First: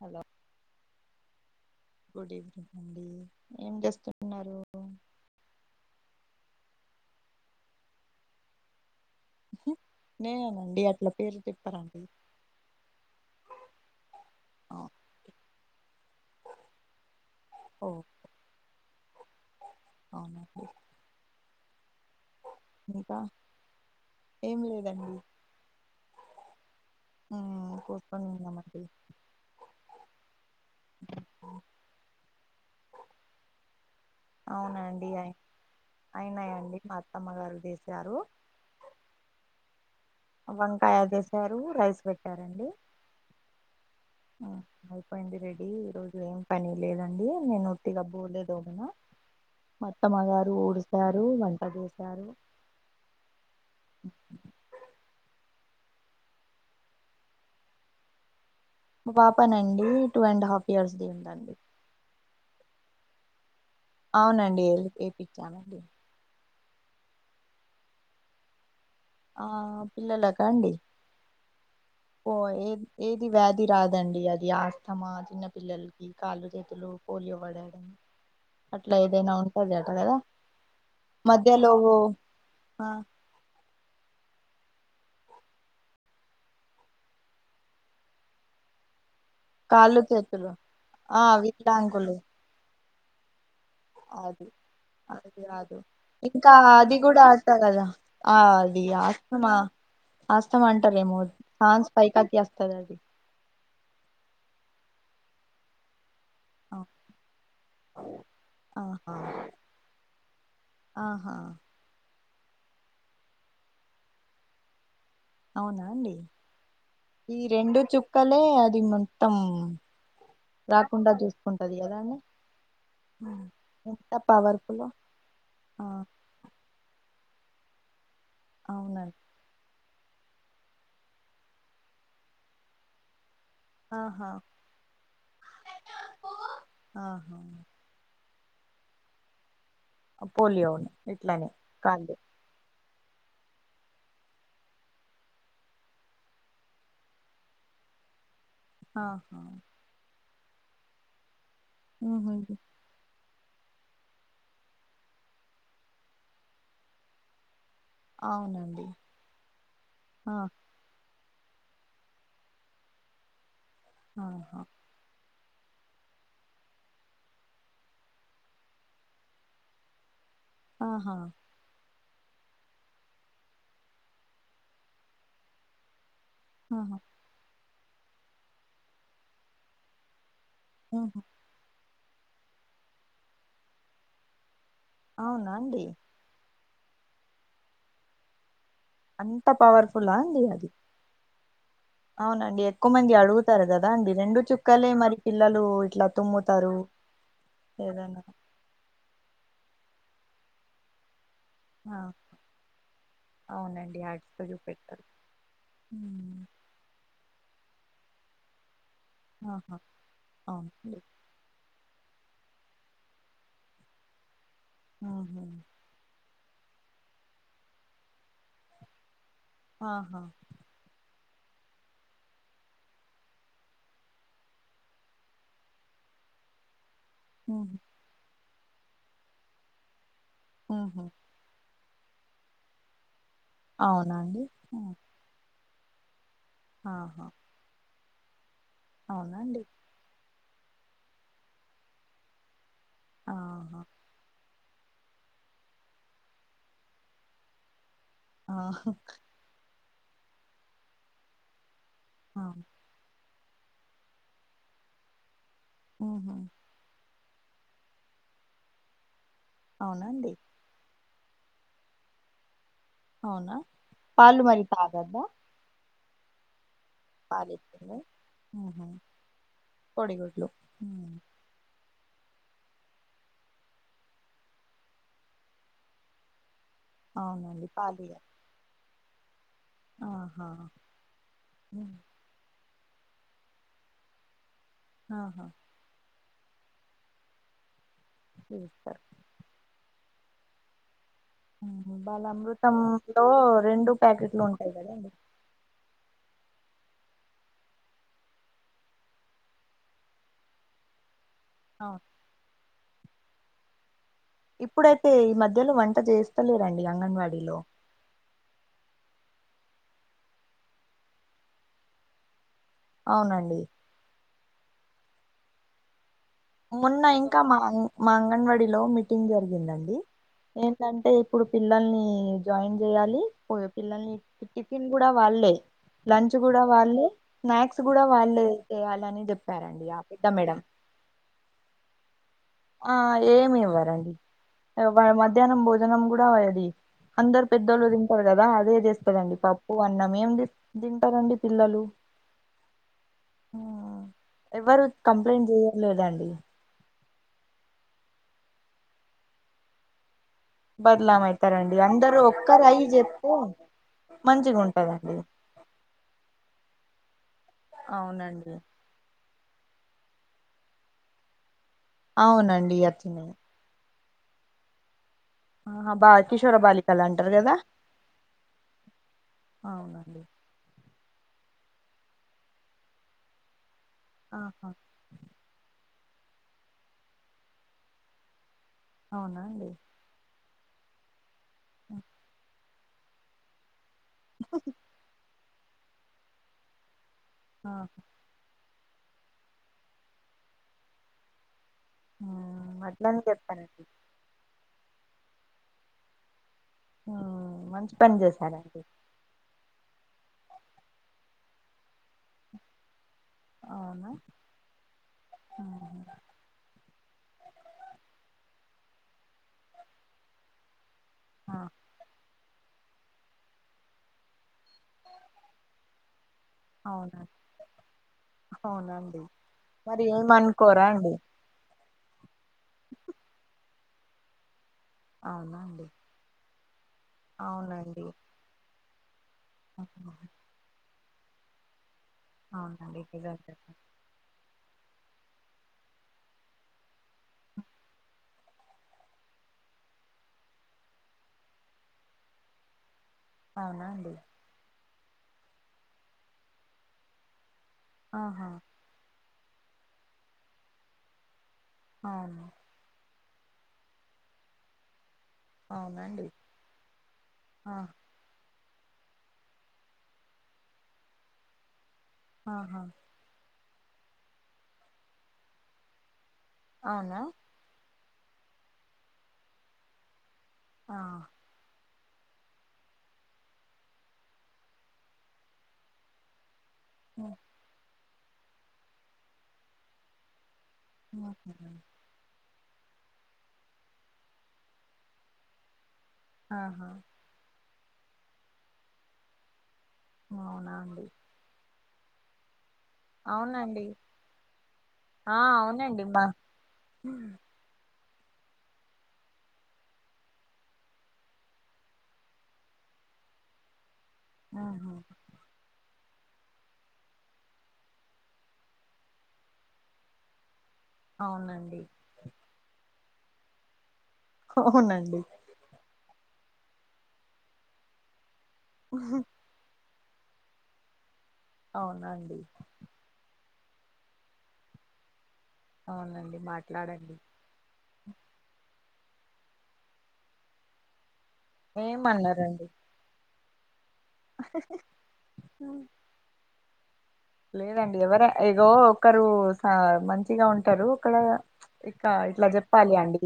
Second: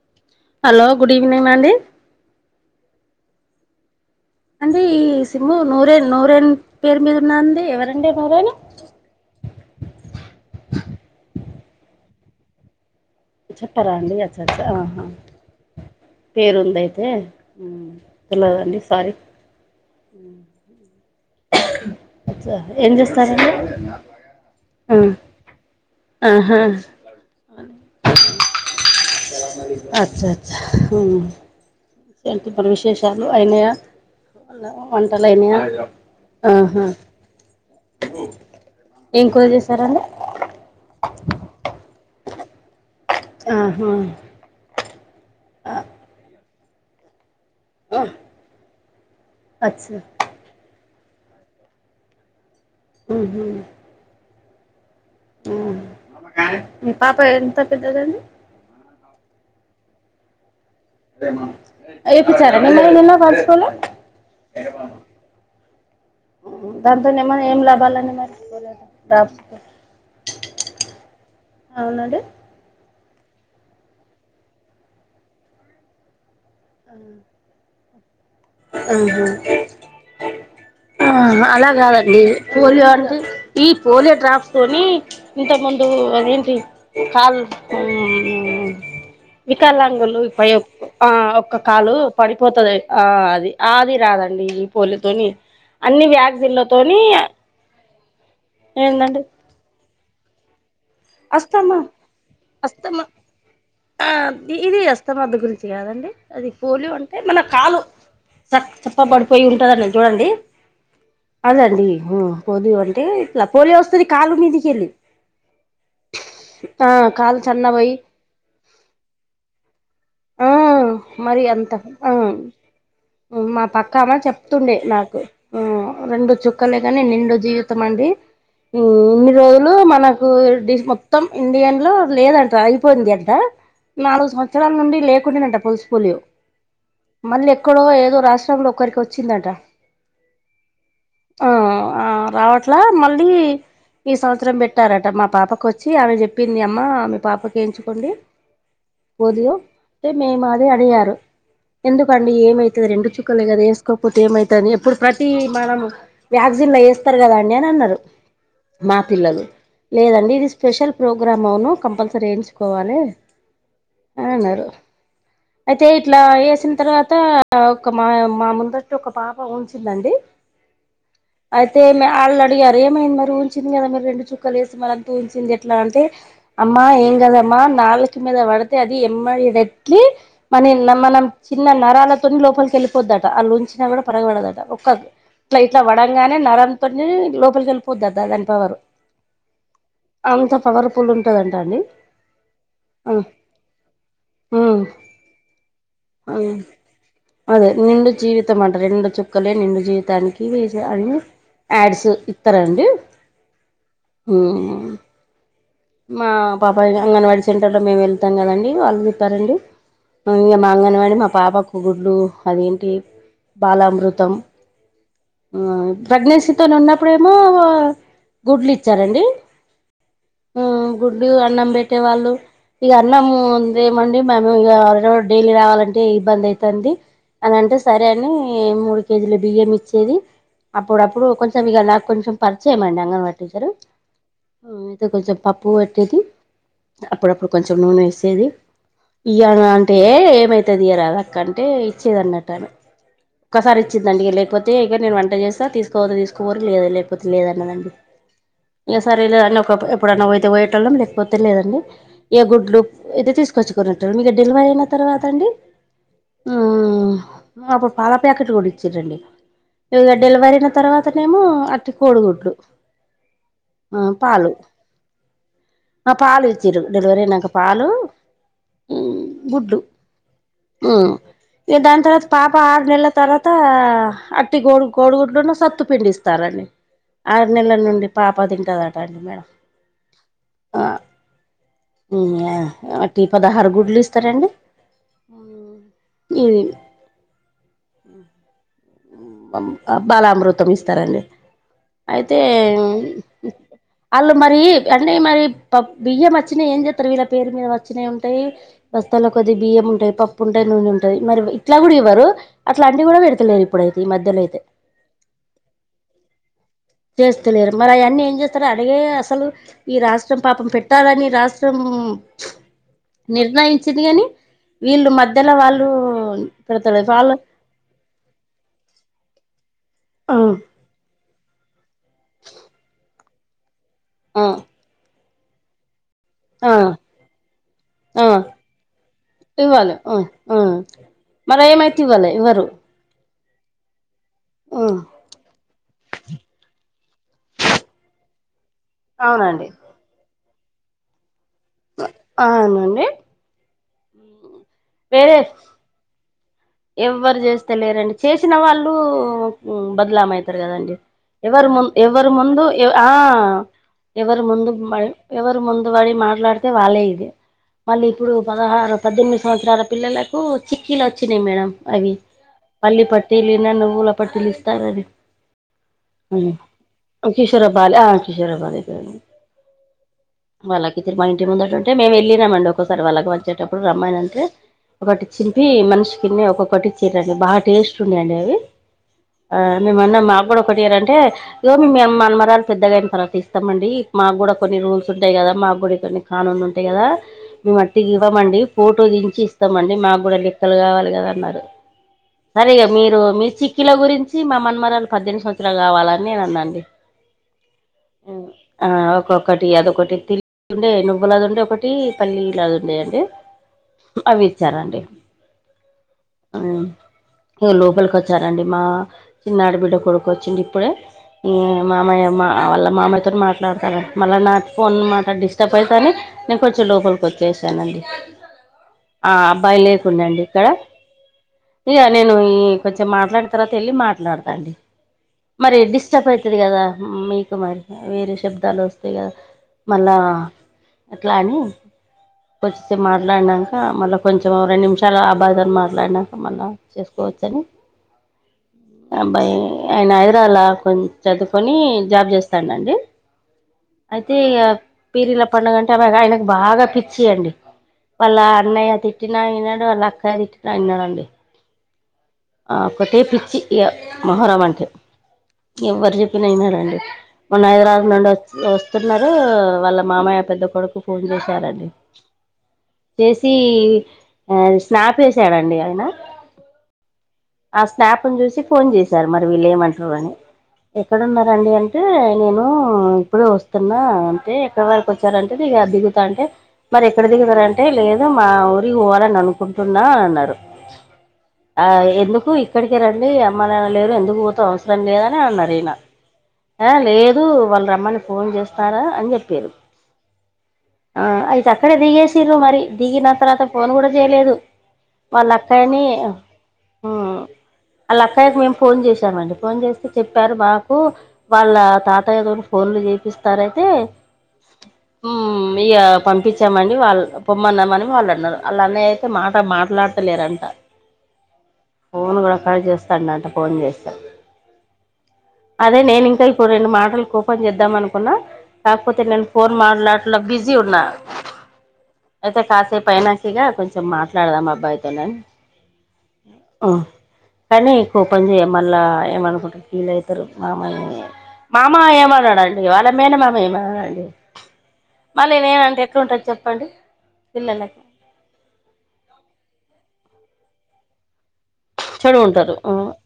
Hello hello good evening అండి good evening అండి ఏం చేస్తున్నారు అండి ఈ సిమ్ము నూరే నూరేన్ పేరు మీద ఉన్నదండి ఎవరండి ఈ నూరేని నేనేనండి అట్లా పేరు పెట్టారండి చెప్పరా అండి అసలుకే ఆ, ఆహా పేరుంది అయితే ఓ తెలవదండి సారీ అవునండి ఏం ఇంకా చేస్తారండి ఏం ఊ లేదండి ఆహ ఉ కూర్చొని ఉన్నామండి అచ్చ అచ్ఛ ఊ ఏంటి ఇంక విశేషాలు అయినయా అవునండి వంటలు అయి- అయినయా అయినాయండి ఆహా మా అత్తమ్మ గారు చేసారు ఏం కూర చేశారండి వంకాయ చేసారు రైస్ పెట్టారండి ఆహా అయిపోయింది రెడీ ఈ రోజు ఏం పని లేదండి నేను ఇగ బోల్లె తొమినా అచ్చ మా అత్తమ్మ గారు ఊడుస్తారు వంట చేస్తారు ఉహు మీ పాప ఎంత పెద్దదండి మా పాపనండి టూ అండ్ హాఫ్ ఇయర్స్ ది ఉందండి ఏప్పించారా అండి మీరు నిన్న వ్యాక్సిన్ అవునండి ఎల్లి ఏపిచ్చామండి దాంతోనీ ఏమన్న ఏమి లాభాలండి మరి డ్రాప్స్ ఆ పిల్లలకా అండి అవునండి పో ఏ ఏది వ్యాధి రాదండి అది ఆస్తమా చిన్న పిల్లలకి కాళ్ళు చేతులు లో పోలియో పడడం అట్ల ఆహా ఏదైనా ఉంటదట కదా ఆహా అలా మధ్యలో ఓ కాదండి పోలియో అంటే ఈ పోలియో డ్రాప్స్తోని ఇంత ముందు అదేంటి కాల్ హ్మ్ కాళ్ళు వికాలంగులు చేతులు ఆ ఒక్క కాలు పడిపోతది ఆ అది అది అది రాదండి ఈ పోలియోతోని అది కాదు అన్ని ఇంకా అది వ్యాక్సిన్లతోని కూడా కదా ఆ అది ఏందండి అస్తమా అస్తమ అంటారేమో అస్తమా అండ్స్ పైకిత్తే వస్తదాది అస్తమా ఆ ఇది అస్తామద్ద గురించి కాదండి అది ఆ, పోలియో అంటే మన కాలు చ ఆహా చప్పబడిపోయి ఉంటదటండి చూడండి ఆహా అదండి పోలియో అంటే ఇట్లా పోలియో వస్తది కాలు మీదకెళ్ళి అవునా అండి కాలు ఈ రెండు సన్నబోయి చుక్కలే అది మొత్తం ఊ రాకుండా మరి అంత చూసుకుంటది కదా ఉ అండి ఉమ్. మా పక్కా ఎంత అమే చెప్తుండే పవర్ఫులో నాకు ఉ ఆ రెండు చుక్క క్కలే గాని నిండు జీవితం అండి ఈ అవునండి ఇన్ని రోజులు మన హోల్ డి మొత్తం ఇండియన్ లో లేదట అయిపోయిందట ఆహా నాలుగు సంవత్సరాల నుండి లేకుండేనట పల్స్ పోలియో ఆహా మళ్ళీ ఎక్కడో ఏదో రాష్ట్రంలో ఒక్కరికి వచ్చిందట. పోలియోనే ఇట్లనే కాదు అట్ల మళ్ళీ ఈ సంవత్సరం పెట్టారట మా పాపకు వచ్చి ఆమె చెప్పింది అమ్మ మీ పాపకి ఎయించుకోండి. ఆహా పోలియో మేము అదే అడిగారు ఎందుకండి ఉహుం. ఏమై తే రెండు చుక్కలే కదా వేసుకోకపోతే ఏమైతది ఎప్పుడు ప్రతి మనం వ్యాక్సిన్లో వేస్తారు కదాండి అని అన్నారు. అవునండి లేదండి ఆ ఇది స్పెషల్. ప్రోగ్రామ్ అవును కంపల్సరీ వేయించుకోవాలి. అని ఆహా అన్నారు అయితే ఇట్లా వేసిన తర్వాత ఒక మా మా ముందటి ఒక పాప ఉంచిందండి. ఆహా అయితే ఈమె వాళ్ళు అడిగారు ఏమైంది మరి ఊంచింది కదా, మీరు రెండు చుక్కలు వేసి మళ్ళంత ఉంచింది ఎట్లా అంటే అమ్మా ఆహా ఏం కదమ్మా నాలిక మీద పడితే అది ఎమ్మరేట్లి మనే ఉహు మనం చిన్న నరాలతోన్ లోపలికి వెళ్ళిపోద్దట. అల్లుఉంచిన కూడా ఫరక్ పడదట ఒక్క అవునా ఇట్లా ఇట్లా అండి పడ గానే నరంతోని లోపలికి వెళ్ళిపోద్దటా దానిపవర్ అంత పవర్ఫుల్ అండి అది ఫుల్ ఉంటదటాండి అవునండి ఎక్కువ మంది అడుగుతారు కదా అండి రెండు చుక్కలే మరి పిల్లలు ఇట్లా తుమ్ముతారు ఏదైనా ఇమంటారు రెండు చుక్కలే నిండు జీవితానికి అని ఆ యాడ్స్ ఇత్తారాండి అవునండి ఊ ఆటితో చూపెడతారు మా ఉమ్. పాప అంగన్వాడీ సెంటర్ లో మేము వెళ్తాం కదండి వాళ్ళు తారండి ఆహా మా అవునండి అంగన్వాడి మా పాపకు గుడ్లు అదేంటి బాలామృతం ఉహుం. ప్రగ్నెన్సీ తోనే ఉన్నప్పుడేమో గుడ్లు ఇచ్చారండి ఆహా ఆ గుడ్డు అన్నం పెట్టేవాళ్ళు ఇక అన్నం ఉందెమండి మేము ఇక రొ డైలీ రావాలంటే ఇబ్బంది అయితాంది. అదంటే ఉహుం. సరే అని మూడు కేజీలు బియ్యం ఇచ్చేది ఉహుం. అప్పుడప్పుడు కొంచం ఇక నాకు కొంచెం పరిచేయమండి అంగన్ వాడి టీచర్ అవునా అండి ఆ అయితే కొంచెం పప్పు పెట్టేది ఆహా! అప్పుడప్పుడు కొంచెం నూనె వేసేది ఇగ అవునాండి. అంటే ఏమైతదియరాద అక్కంటే ఇచ్చేదన్నట్టు ఆమె ఒక్కసారి ఆహా! ఇచ్చి అండి లేకపోతే ఇక్కడ నేను వంట చేస్తా తీసుకపోతే తీసుకపోండి లేదా లేకపోతే లేదన్నదండి ఆహా! ఇక సరే లేదని ఒక ఎప్పుడన్నా పోతే పోయేటోళ్ళం లేకపోతే లేదండి ఆ! ఏ గుడ్లు అయితే తీసుకొచ్చి కొనేటోళ్ల మీకు డెలివరీ అయిన తర్వాత అండి. ఆహ అప్పుడు పాల ప్యాకిట్లు కొనిచ్చిర్రండి ఇగ అవునాండి. డెలివరైన తర్వాత అట్ కోడిగుడ్లు అవునా పాలు మరి తాగద్దా ఆ పాలు ఇచ్చిరు డెలివరీ ఐనాక పాలు కోడి గుడ్లు ఇగ దాని తర్వాత పాప ఆరు నెల్ల తర్వాత అట్టి గోడు కోడిగుడ్లును సత్తు పిండిస్తారండి ఆరు అవునండి. నెల్ల నుండి పాలియ్యాలి. పాప తింటదట అండి మేడం ఆహా అ టీ పదహార గుడ్లు ఇస్తారండ్ ఆహా ఏది ఈస్తా బాలామృతం ఇస్తారండి హుహు. అయితే బాలామృతంలో ఆళ్ళు మరి ప్యాకెట్లుంటాయి గదండీ. అంటే మరి బియ్యం అచ్చినా ఏం చెప్తరు వీళ్ళ పేరు మీద వచ్చినయంటే బస్తాల కొద్ది బియ్యముంటాయి పప్పుంటాయి నూనె ఉంటాయి మరి ఇట్లా గూడ అవును. ఇవ్వరు అట్లంటివి గూడా పెడతలేరు ఇప్పుడైతే ఈ మధ్యలో అయితే ఇప్పుడైతే ఈ మధ్యలో వంట చేస్తలేరండి అంగన్వాడీలో చేస్తలేరు మరి అయన్ని ఏం చేస్తారు అడిగే అసలు ఈ రాష్ట్రం పాపం పెట్టాలని రాష్ట్రం అవునండి. నిర్ణయించింది గని వీళ్ళు మధ్యలో వాళ్ళు పెడతారు మొన్న వాళ్ళు ఇంకా మా మా అంగన్వాడీలో మీటింగ్ జరిగిందండి ఆ ఏంటంటే ఇప్పుడు పిల్లల్ని జాయిన్ జెయ్యాలి పో పిల్లల్ని ఆ గుడా వాళ్ళే లంచ్ గూడా ఆ వాళ్ళే స్నాక్స్ గూడా ఆ వాళ్ళే చేయాలని జెప్పారండి ఆ పెద్ద మేడం మరేమైత్యుగలే ఎవరు ఆ ఏమి ఇవ్వరండి మధ్యానం భోజనం గూడా అది అందరు పెద్దోళ్ళు తింటారు గదా అదే చేస్త్ అవునండి పప్పు అన్నం ఏం దింటరండి పిల్లలు ఆనండి ఆ ఎవరు వేరే కంప్లైంట్ జెయలేదాండి ఎవ్వరు చేస్త లేరండి చేసిన వాళ్ళు బద్లాం గదండి బదలాం ఎవరి అయితారండి ముం అందరూ ఎవరి ముందు ఒక్కరు అయి ఆ చెప్తే ఎవరు మంచిగా ముందు మ ఉంటదండి ఎవరు ముందు వడి మాట్లాడితే వాళ్ళే ఇది మళ్ళీ ఇప్పుడు అవునండి పదహారు పద్దెనిమిది సంవత్సరాల పిల్లలకు చిక్కీలొచ్చినయి మేడం అవి అవునండి పల్లి అట్లనే పట్టీలిన నువ్వుల పట్టీలిస్తారని ఆహా బా కిషోర బాలికలు అంటారు కదా వచ్చిషొరబాలె ఆ కిషోరబాలె అవునండి వాళ్ళకి తిరుమా ఇంటి ముందటుంటే మేము వెళ్ళినామండి ఒకసారి వాళ్ళకి వచ్చేటప్పుడు రమ్మననంటే ఆహా ఒకటి చింపి మనిషి కిన్నె ఒక్కొక్కటిచ్చిరండి బా టేస్ట్ ఉన్నయండి అవి అవునా ఆ అండి మేమ్మన్న మా గుడ ఒకటీయరంటే ఏమిమియం మన్మరాలు పెద్దగైన తర్వాత ఇస్తామండి మాగ్గూడ కొన్ని రూల్స్ ఉంటాయి గదా మాగ్గుడా కొన్ని కానున్ ఉంటాయి గదా ఆ మేము అట్టిగివ్వమండి ఫోటో దించి ఇస్తమండి మాగ్గుడా లెక్కలు గావాలి గదన్నరు సరే ఉమ్, ఇగ మీరు అట్లని మీ చెప్పానండి చిక్కిల గురించి మా మన్మరాలు పద్దెనిమిది సంవత్సరాలు గావాలా అని నేనన్నాండి ఉమ్, మంచి పని చేశారండి ఆ ఒకొక్కటి అదొకటి తిరిగిండే నువ్వులదుండే ఒక పల్లిలాగా ఉండేయండి అవి ఇచ్చారా అండి ఆ లోపలికి వచ్చారండి మా చిన్నాడి బిడ్డ కొడుకు వచ్చిండు ఇప్పుడే ఆ మామయ్య మా వాళ్ళ మామయ్యతో మాట్లాడతారు మళ్ళీ నా ఫోన్ మాట్లాడి డిస్టర్బ్ అయితనని నేను కొంచెం అవునా లోపలికి వచ్చేసానండి అవునండి ఆ అబ్బాయి మరి లేకుడాండి ఇక్కడ ఏమనుకోరా అండి ఇక నేను ఈ కొంచెం మాట్లాడిన తర్వాత వెళ్ళి మాట్లాడతా అండి అవునా మరి అండి డిస్టర్బ్ అయితాది కదా మీకు మరి వేరే శబ్దాలు వస్తాయి కదా ఉహు. మళ్ళా అట్లా అని వచ్చే అవునండి నిజంగా మాట్లాడినాక మళ్ళీ కొంచెం రెండు నిమిషాలు ఆ అబ్బాయి తోని మాట్లాడి యినాక మళ చేసుకోవచ్చని అబ్బాయి ఆయన హైదరాబాద్ లో చదువుకొని జాబ్ చేస్తాడండి అవునా అండి అయితే పీరీల పండుగంటే అవే ఆయనకు బాగా పిచ్చి అండి వాళ్ళ ఆహా అన్నయ్య తిట్టిన ఇనడు వాళ్ళ అక్కయ్య తిట్టిన వినడండి అవును ఒకటే పిచ్చి ఇగ మొహరం అంటే ఎవ్వరు అవునండి చెప్పిన వినరండి మొన్న ఆ హైదరాబాద్ నుండి వ వస్తున్నారు వాళ్ళ మామయ్య పెద్ద కొడుకు ఫోన్ చేశారండి ఆహా చేసి స్నాపేసారు అండి ఆయన అవునా ఆ స్నాప్ని చూసి ఫోన్ చేశారు మరి వీళ్ళు ఏమంటారు అని ఆ ఎక్కడున్నారు రండి అంటే నేను ఇప్పుడు వస్తున్నా అంటే ఎక్కడ వరకి వచ్చారంటే దిగుతా అంటే మరి ఎక్కడ ఉహు. దిగుతారు అంటే లేదు మా ఊరికి పోవాలని అనుకుంటున్నా అన్నారు ఆహ ఆ ఎందుకు ఇక్కడికే రండి అమ్మానాన్న లేరు ఎందుకు పోతావ్ అవసరం లేదని అన్నారు ఈయన ఆహా ఆ లేదు వాళ్ళు రమ్మని ఫోన్ చేస్తారా అని చెప్పిర్రు అవునా అండి అయితే అక్కడే దిగేసిర్రు మరి దిగిన తర్వాత అవునండి ఫోన్ కూడా చేయలేదు ఆ వాళ్ళ అక్కయిని అవునండి మా వాళ్ళ అక్కాయకి మేము ఫోన్ చేసామండి ఫోన్ చేస్తే చెప్పారు మాకు వాళ్ళ తాతయ్యా గారు ఫోన్లు చేపిస్తారయితే ఆహా ఇగ పంపించామండి వాళ్ళు పొమ్మన్నామని వాళ్ళు అన్నారు వాళ్ళన్న అయితే మాట మాట్లాడుత లేరంటే అవునండి ఫోన్ కూడా కట్ చేస్తుండట ఫోన్ చేస్తే అవునండి అదే నేను ఇంకా ఇప్పుడు రెండు మాటలు కోపం చేద్దామనుకున్నా కాకపోతే నేను ఫోన్ మాట్లాడట్లా బిజీ ఉన్నా అవునండి అయితే కాసేపు అయినా ఇగా కొంచెం మాట్లాడదాం అబ్బాయితో నని అవునండి మాట్లాడండి కానీ కోపం చేయ మళ్ళా ఏమనుకుంటారు ఫీల్ అవుతారు మామాయిని మామ ఏమన్నారండి ఏమన్నాడండి వాళ్ళ మేనమామ ఏమనడండి మళ్ళీ నేనంటే ఎట్లుంటది చెప్పండి లేదండి పిల్లలకి ఎవరు ఏగో ఒకరు సా మంచిగా ఉంటరు అక్కడ ఇకా చెడు ఇట్లా ఉంటారు జెప్పాలి అండి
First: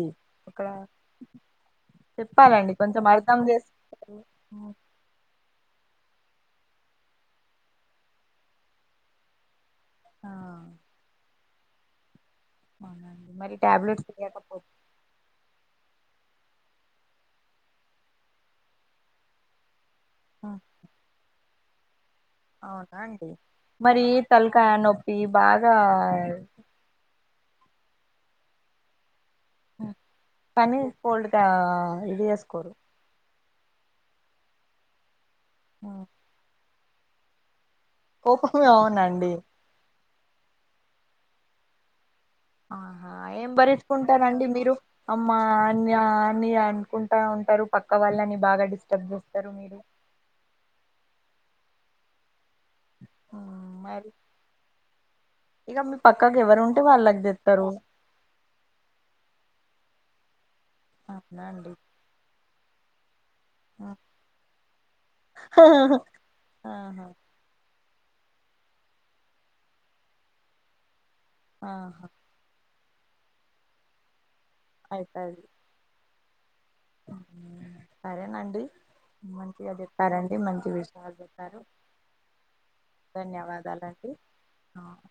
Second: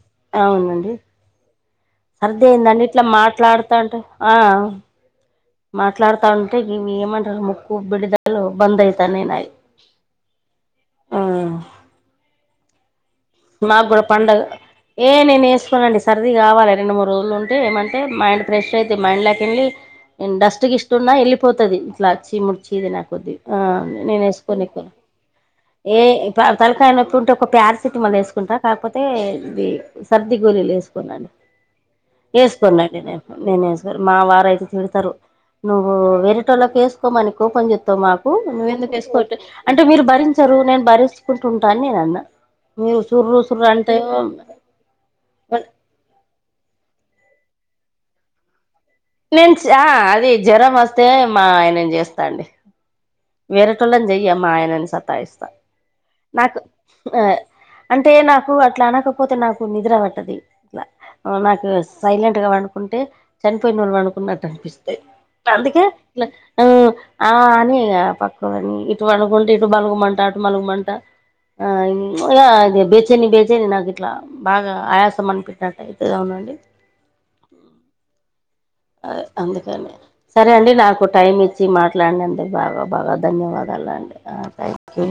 ఒక అవునండి చెప్పాలండి సర్దయిందండి ఇట్లా కొంచెం అర్థం మాట్లాడుతా చేసుకు మాట్లాడతా ఉంటే ఇవి ఏమంటారు ముక్కు బిడదలు బందయితాయ్ నాయి ఆ ఆ అవునండి మరి నా కుడ టాబ్లెట్స్ పండగ లేకపో ఏ నేనేసుకోనండి సర్ది కావాలి రెండు మూ రోజులు ఉంటే ఏమంటే మైండ్ ఫ్రెష్ అవుతే మైడ్లోకి వెళ్ళి నేను డస్ట్ గిస్ట్ఉన్న వెళ్ళిపోతది అలా చీముడు చీదిన అవునా అండి కొద్దీ అ మరి నేను వేసుకని తలకాయ నొప్పి బాగా ఏ తలకాయ నొప్పి ఉంటే ఒక ప్యారసిటిమాల్ వేసుకుంటా కాకపోతే ఇది సర్ది గోళీలు కానీ వేసుకున్నాను కోల్డ్గా ఇది చేసుకోరు వేసుకున్నాండి నేను నేను ఎసర్ మా వారు అయితే తిడతారు నువ్వు వేరేటోళ్ళకి వేసుకోమని కోపం చెప్ మాకు కోపమే నువ్వ ఎందుకు వేసుకోవచ్చ అవునండి అంటే మీరు భరించరు నేను భరించుకుంటు ఉంటాని నేను అన్నా మీరు ఆహా సుర్రు ఏం సుర్రు అంటే భరిసుకుంటారండి మీరు అమ్మా అన్ని అన్ని అనుకుంటా ఉంటారు పక్క వాళ్ళని బాగా డిస్ నేను అది జ్వరం వస్తే మా ఆయనం చేస్తాండి మ్మ్ వేరేటళ్ళని మరి చెయ్య మా ఆయనని సత్తాయిస్తా ఇక మీ పక్కకి నాకు ఎవరు ఉంటే వాళ్ళకి ఆ తెస్తారు అంటే నాకు అట్లా అనకపోతే నాకు నిద్ర పట్టదు అట్లా అవునా నాకు అండి సైలెంట్ గా పడుకుంటే చనిపోయినోళ్ళు అనుకున్నట్టు అనిపిస్తాయి అందుకే ఇలా మ్ ఆహా ఆ అని పక్కలని ఇటు పడుకుంటే ఇటు బలుగమంట అటు మలుగమంట ఆ ఆహా ఈగ బేచేని బేచని నాకు ఇట్లా బాగా ఆయాసం అనిపట్నట్టు అయితది అవునండి మ్ హు సరేనండి అదే మంచిగా అందుకని చెప్పారండి సరే మంచి అండి నాకు విషయాలు టైం చెప్పారు ఇచ్చి మాట్లాడినందుకు బాగా బాగా ధన్యవాదాలు ధన్యవాదాలండి అండి ఆ థ్యాంక్ యూ